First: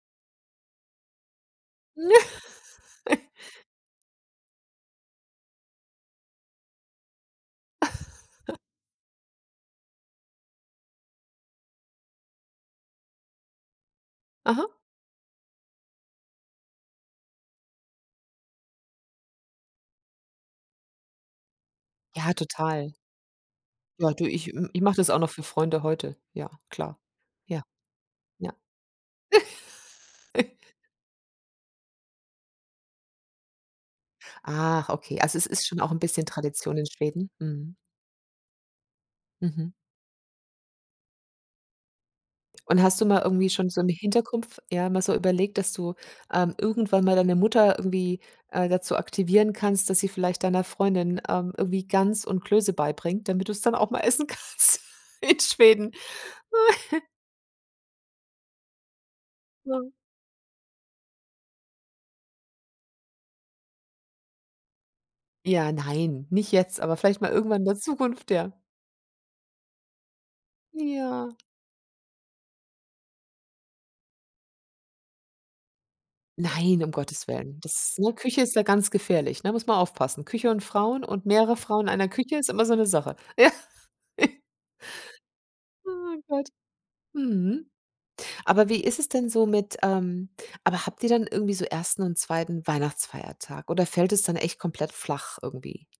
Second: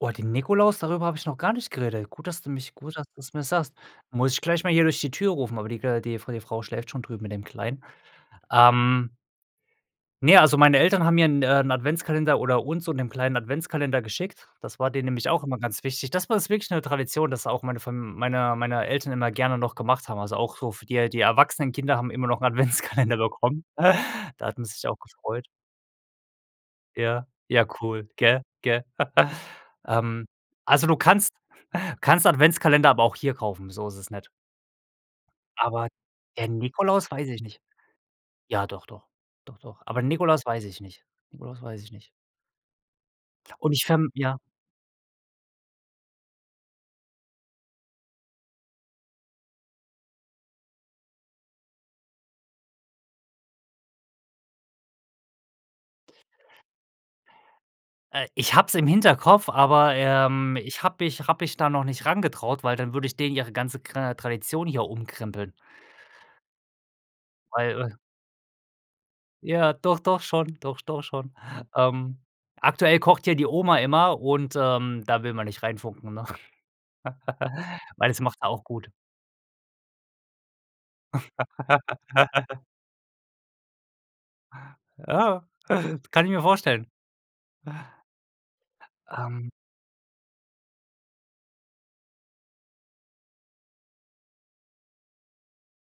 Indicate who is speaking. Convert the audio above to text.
Speaker 1: Oh, den Nikolaus, darüber habe ich noch gar nicht geredet. Gut, dass du mich gut, dass du's mir sagst. Muss ich gleich mal hier durch die Tür rufen, aber die gla die Fra die Frau schläft schon drüben mit dem Kleinen. Ähm Ne, also meine Eltern haben mir 'n äh, 'n Adventskalender oder uns so und dem Kleinen 'n Adventskalender geschickt,
Speaker 2: Aha.
Speaker 1: das war denen nämlich auch immer ganz wichtig. Das bei uns wirklich 'ne Tradition, dass da auch meine Fam meine meine Eltern immer gerne noch gemacht haben, also auch so für die äh, die erwachsenen Kinder haben immer
Speaker 2: Ja,
Speaker 1: noch 'n
Speaker 2: total.
Speaker 1: Adventskalender bekommen.
Speaker 2: Ja, du,
Speaker 1: Da
Speaker 2: ich
Speaker 1: hat man
Speaker 2: m ich
Speaker 1: sich ja
Speaker 2: mache
Speaker 1: auch
Speaker 2: das auch noch für
Speaker 1: gefreut.
Speaker 2: Freunde heute. Ja, klar.
Speaker 1: Ja,
Speaker 2: Ja,
Speaker 1: ja, cool, gell,
Speaker 2: ja.
Speaker 1: gell? Ähm, also du kannst kannst Adventskalender aber auch hier kaufen, so ist es nicht.
Speaker 2: Ach, okay, also es ist schon
Speaker 1: Aber
Speaker 2: auch 'n bisschen
Speaker 1: der
Speaker 2: Tradition in
Speaker 1: Nikolaus weiß
Speaker 2: Schweden,
Speaker 1: ich nicht.
Speaker 2: mhm.
Speaker 1: Ja, doch, doch, doch,
Speaker 2: Mhm.
Speaker 1: doch. Aber Nikolaus weiß ich nicht, Nikolaus weiß ich nicht.
Speaker 2: Und hast du mal irgendwie schon
Speaker 1: Und
Speaker 2: so
Speaker 1: ich
Speaker 2: im
Speaker 1: verm ja?
Speaker 2: Hintergrund f ja mal so überlegt, dass du, ähm, irgendwann mal deine Mutter irgendwie, äh, dazu aktivieren kannst, dass sie vielleicht deiner Freundin, ähm, irgendwie Gans und Klöße beibringt, damit du es dann auch mal essen kannst in Schweden.
Speaker 1: Äh, ich habe es im Hinterkopf,
Speaker 2: Ja.
Speaker 1: aber, ähm, ich habe mich habe mich da noch nicht rangetraut, weil dann würde ich denen ihre ganze kra Tradition hier umkrempeln
Speaker 2: Ja, nein, nicht jetzt, aber vielleicht mal irgendwann in der
Speaker 1: weil
Speaker 2: Zukunft, ja.
Speaker 1: Ja, doch, doch schon doch, sch doch schon,
Speaker 2: Ja.
Speaker 1: ähm. Aktuell kocht ja die Oma immer und, ähm, da will man nicht reinfunken, ne,
Speaker 2: Nein, um Gottes Willen. Das
Speaker 1: weil
Speaker 2: ne,
Speaker 1: das macht
Speaker 2: Küche
Speaker 1: er
Speaker 2: ist da
Speaker 1: auch gut.
Speaker 2: ganz gefährlich, ne, muss man aufpassen. Küche und Frauen und mehrere Frauen in einer Küche ist immer so 'ne Sache. Ja.
Speaker 1: Ja, das
Speaker 2: Oh
Speaker 1: kann ich mir
Speaker 2: Gott.
Speaker 1: vorstellen.
Speaker 2: Mhm. Aber wie ist es denn so
Speaker 1: Ähm
Speaker 2: mit ähm, aber habt ihr dann irgendwie so 1. und 2. Weihnachtsfeiertag oder fällt es dann echt komplett flach irgendwie?